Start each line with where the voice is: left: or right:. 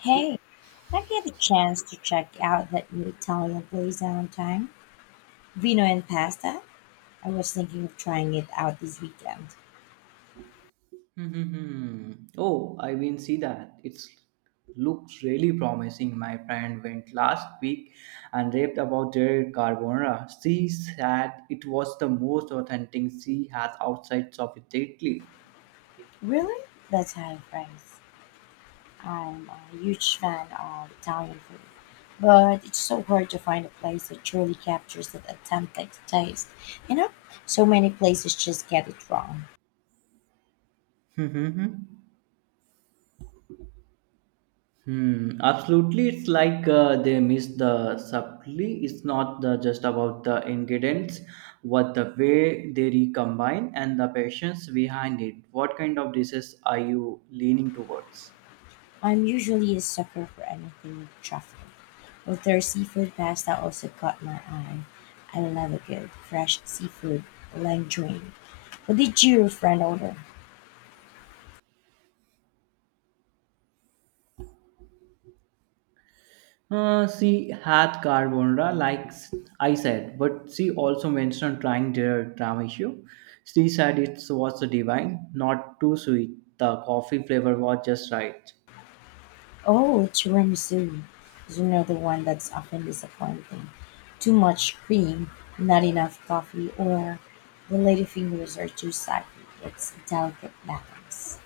left: Hey, have you had a chance to check out that new Italian place downtown? Vino and pasta? I was thinking of trying it out this weekend.
right: hmm Oh, I will see that. It's looks really promising. My friend went last week and raved about their carbonara. She said it was the most authentic she has outside of Italy.
left: Really? That's high praise. I'm a huge fan of Italian food, but it's so hard to find a place that truly captures that authentic taste. You know, so many places just get it wrong.
right: Hmm, absolutely. It's like they miss the subtlety. It's not the, just about the ingredients, but the way they recombine and the patience behind it. What kind of dishes are you leaning towards?
left: I'm usually a sucker for anything with truffle. But their seafood pasta also caught my eye. I love a good, fresh seafood linguine. What did your friend order?
right: She had carbonara, I said, but she also mentioned trying their tiramisu. She said it was divine, not too sweet. The coffee flavor was just right.
left: Oh, tiramisu is another one that's often disappointing. Too much cream, not enough coffee, or the lady fingers are too saggy. It's a delicate balance.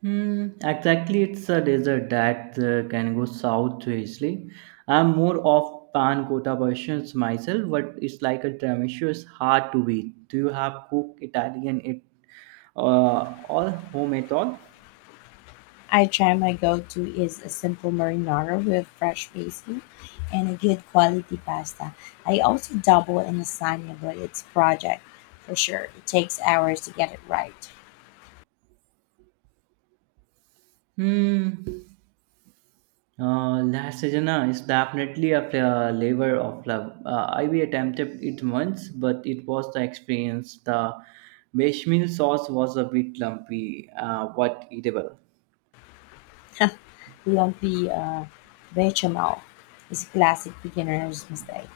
right: Exactly, it's a dessert that can go south to Italy. I'm more of pan cotta versions myself, but it's like a tiramisu is hard to beat. Do you have cooked Italian it all home at all?
left: I try my go-to is a simple marinara with fresh basil and a good quality pasta. I also dabble in lasagna, but it's a project for sure. It takes hours to get it right.
right: Hmm. Last season is definitely a labor of love. I we attempted it once, but it was the experience. The bechamel sauce was a bit lumpy, but eatable.
left: Lumpy bechamel is a classic beginner's mistake.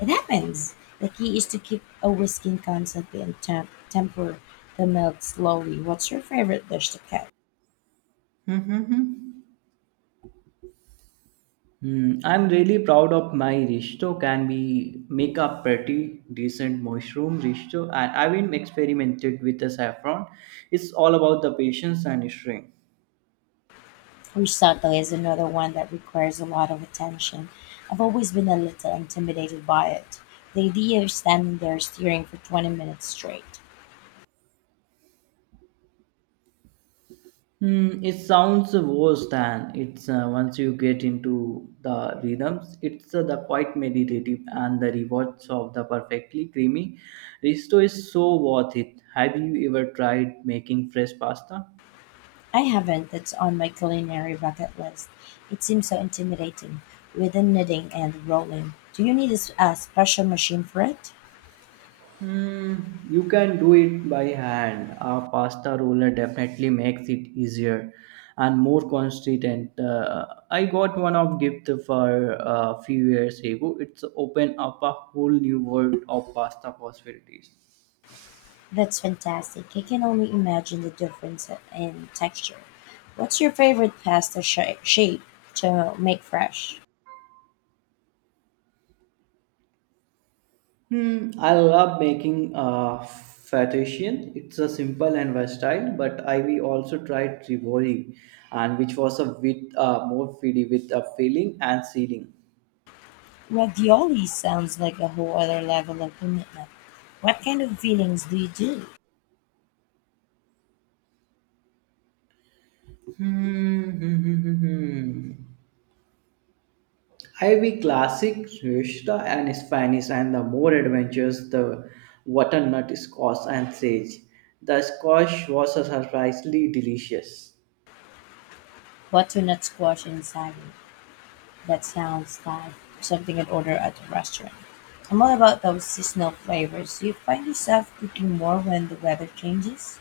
left: It happens. The key is to keep a whisking constantly and temper the milk slowly. What's your favorite dish to cook?
right: Mm-hmm. I'm really proud of my risotto. Can we make a pretty decent mushroom risotto? And I've been experimented with the saffron. It's all about the patience and strength.
left: Fusato is another one that requires a lot of attention. I've always been a little intimidated by it. The idea of standing there steering for 20 minutes straight.
right: It sounds worse than it's once you get into the rhythms. It's the quite meditative and the rewards of the perfectly creamy risto is so worth it. Have you ever tried making fresh pasta?
left: I haven't, that's on my culinary bucket list. It seems so intimidating with the knitting and rolling. Do you need a special machine for it?
right: Hmm, you can do it by hand. A pasta roller definitely makes it easier and more consistent. I got one of gift for a few years ago. It's opened up a whole new world of pasta possibilities.
left: That's fantastic. I can only imagine the difference in texture. What's your favorite pasta shape to make fresh?
right: I love making fettuccine. It's a simple and versatile, but I we also tried rivoli, and which was a bit more feedy with a filling and sealing.
left: Ravioli sounds like a whole other level of commitment. What kind of feelings do you do?
right: Hmm, hmm, hmm, hmm, hmm. I we classic Rishta and Spanish, and the more adventures the butternut squash and sage. The squash was surprisingly delicious.
left: Butternut squash and celery. That sounds like something I'd order at a restaurant. I'm all about those seasonal flavors. Do you find yourself cooking more when the weather changes?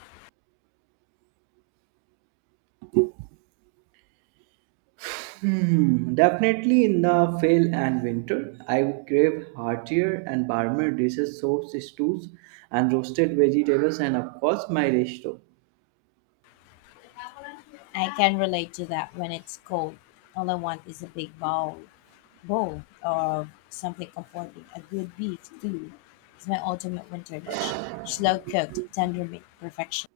right: Definitely in the fall and winter, I would crave heartier and warmer dishes, soups, stews, and roasted vegetables, and of course, my resto.
left: I can relate to that when it's cold. All I want is a bowl of something comforting. A good beef stew is my ultimate winter dish. Slow cooked, tender meat, perfection.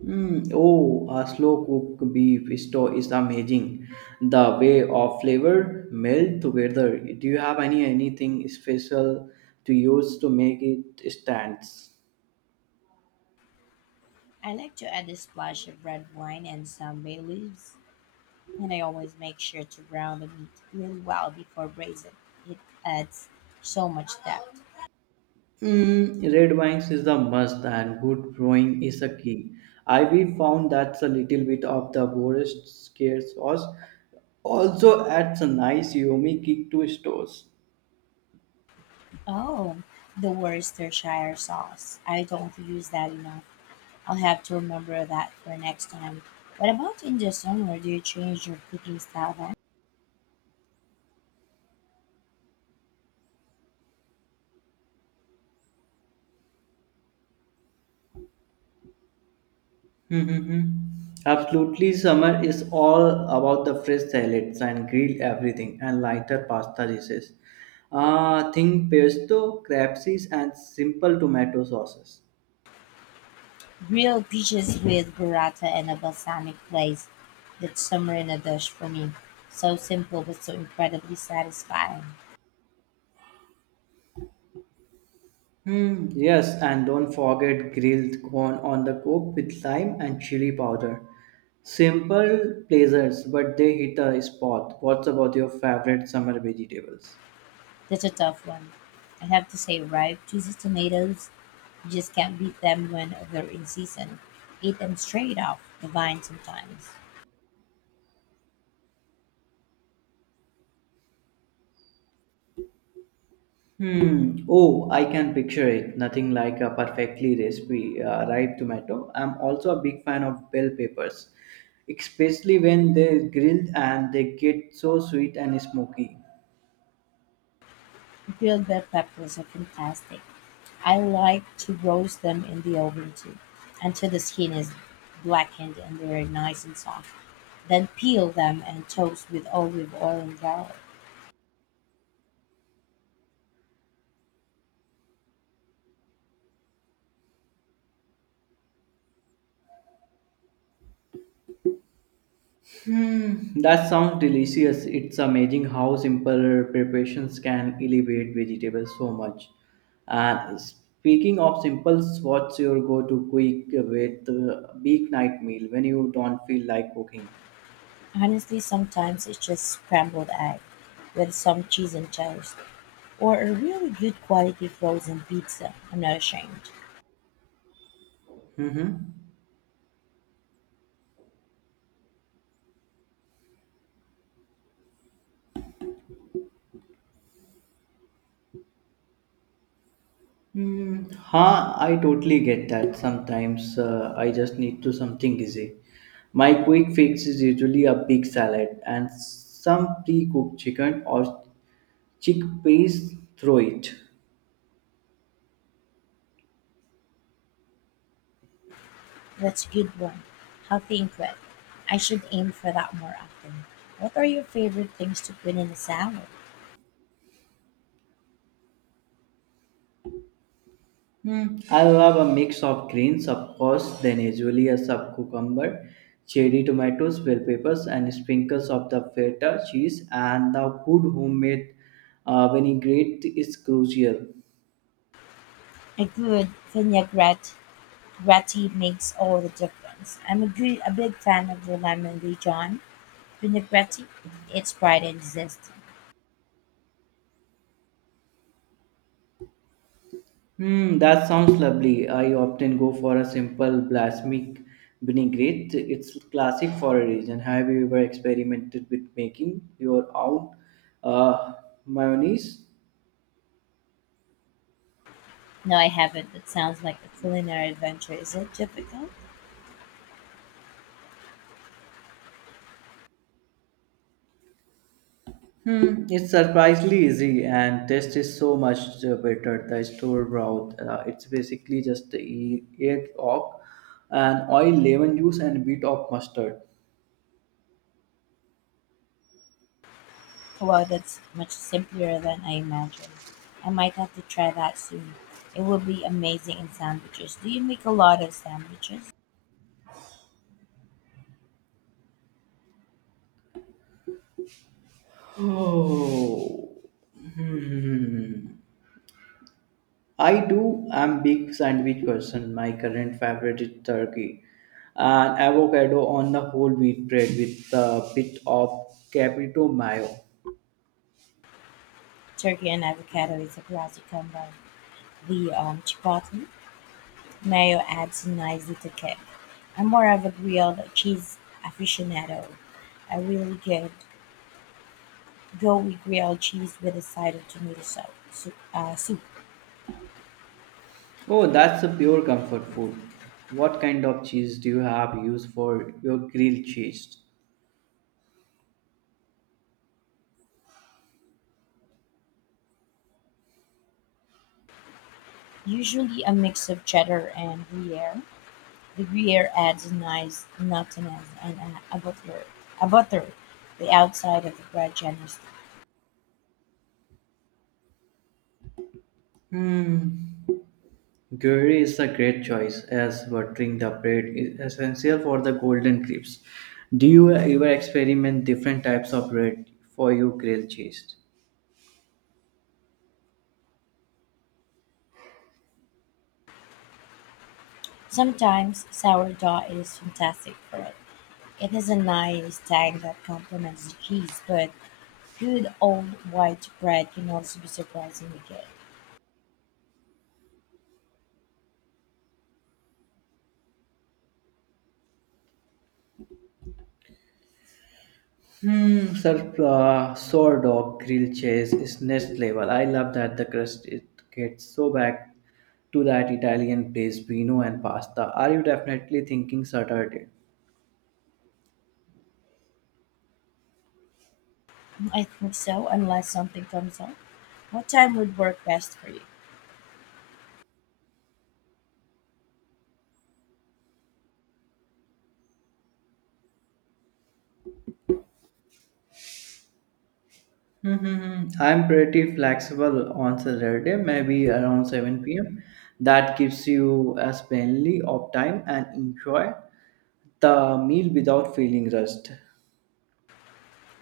right: Hmm. Oh, a slow cooked beef stew is amazing. The way of flavor melt together. Do you have any anything special to use to make it stands?
left: I like to add a splash of red wine and some bay leaves, and I always make sure to brown the meat really well before braising. It adds so much depth.
right: Mm, red wines is a must and good brewing is a key. I we found that's a little bit of the worst scare sauce. Also adds a nice yummy kick to stores.
left: Oh, the Worcestershire sauce. I don't use that enough. I'll have to remember that for next time. What about in the summer? Do you change your cooking style then?
right: Hmm, Absolutely, summer is all about the fresh salads and grilled everything and lighter pasta dishes. Think pesto, crab and simple tomato sauces.
left: Grilled peaches with burrata and a balsamic glaze. That's summer in a dish for me. So simple but so incredibly satisfying.
right: Yes, and don't forget grilled corn on the cob with lime and chili powder. Simple pleasures, but they hit the spot. What's about your favorite summer vegetables?
left: That's a tough one. I have to say, ripe, juicy tomatoes, you just can't beat them when they're in season. Eat them straight off the vine sometimes.
right: Hmm. Oh, I can picture it. Nothing like a perfectly recipe ripe tomato. I'm also a big fan of bell peppers, especially when they're grilled and they get so sweet and smoky.
left: Grilled bell peppers are fantastic. I like to roast them in the oven too, until the skin is blackened and they're nice and soft. Then peel them and toast with olive oil and garlic.
right: That sounds delicious. It's amazing how simple preparations can elevate vegetables so much. And speaking of simples, what's your go-to quick with weeknight meal when you don't feel like cooking?
left: Honestly, sometimes it's just scrambled egg with some cheese and toast, or a really good quality frozen pizza. I'm not ashamed.
right: Mm-hmm. I totally get that. Sometimes I just need to something easy. My quick fix is usually a big salad and some pre-cooked chicken or chickpeas. Throw it.
left: That's a good one. Healthy and quick. I should aim for that more often. What are your favorite things to put in a salad?
right: Hmm. I'll have a mix of greens, of course, then usually a sub cucumber, cherry tomatoes, bell peppers, and sprinkles of the feta cheese. And the good homemade vinaigrette is crucial.
left: A good vinaigrette makes all the difference. I'm a big fan of the lemon Dijon vinaigrette. It's bright and zesty.
right: That sounds lovely. I often go for a simple balsamic vinaigrette. It's classic for a reason. Have you ever experimented with making your own uh, mayonnaise?
left: No, I haven't. It sounds like a culinary adventure. Is it difficult?
right: It's surprisingly easy and taste is so much better. The store broth, it's basically just egg, yolk, and oil, lemon juice, and bit of mustard.
left: Wow, that's much simpler than I imagined. I might have to try that soon. It would be amazing in sandwiches. Do you make a lot of sandwiches?
right: Oh, hmm. I do. I'm big sandwich person. My current favorite is turkey and avocado on the whole wheat bread with a bit of caprito mayo.
left: Turkey and avocado is a classic combo. The chipotle mayo adds nicely to kick. I'm more of a grilled cheese aficionado. I really good go with grilled cheese with a side of tomato soup.
right: Oh, that's a pure comfort food. What kind of cheese do you have used for your grilled cheese?
left: Usually a mix of cheddar and gruyere. The rear adds a nice nuttiness and a butter the outside of the bread generously.
right: Hmm. Gruyere is a great choice as buttering the bread is essential for the golden crisps. Do you ever experiment different types of bread for your grilled cheese?
left: Sometimes sourdough is fantastic for it. It has a nice tang that complements the cheese, but good old white bread can also be surprisingly good.
right: Sourdough grilled cheese is next level. I love that the crust it gets so back to that Italian place, vino and pasta. Are you definitely thinking Saturday?
left: I think so, unless something comes up. What time would work best for you?
right: I'm pretty flexible on Saturday, maybe around 7 p.m. That gives you a plenty of time and enjoy the meal without feeling rushed.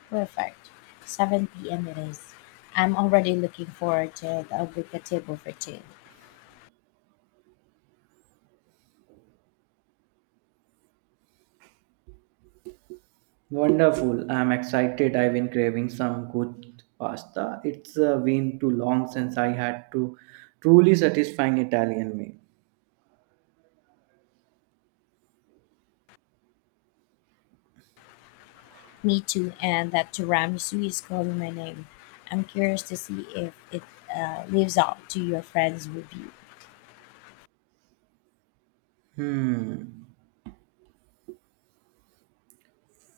left: Perfect. 7 p.m. it is. I'm already looking forward to the oblique table for two.
right: Wonderful. I'm excited. I've been craving some good pasta. It's been too long since I had to truly satisfying Italian meal.
left: Me too, and that tiramisu is calling my name. I'm curious to see if it lives up to your friend's review.
right: Hmm.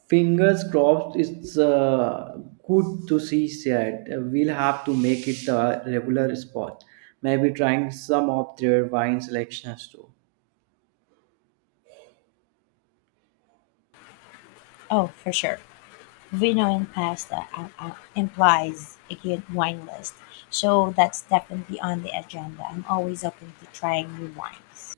right: Fingers crossed, it's good to see said. We'll have to make it a regular spot. Maybe trying some of their wine selections too.
left: Oh, for sure. Vino and pasta implies a good wine list, so that's definitely on the agenda. I'm always open to trying new wines.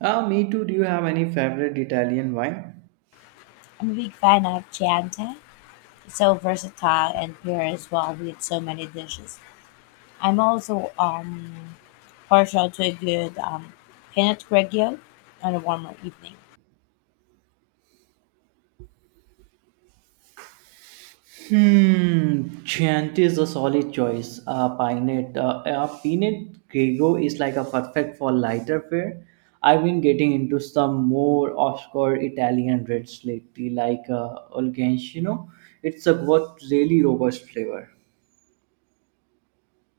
right: Ah, me too. Do you have any favorite Italian wine?
left: I'm a big fan of Chianti. It's so versatile and pairs well with so many dishes. I'm also partial to a good Pinot Grigio on a warmer evening.
right: Chianti is a solid choice. Peanut Grego is like a perfect for lighter fare. I've been getting into some more obscure Italian reds lately, like Olgancino. It's a what really robust flavor.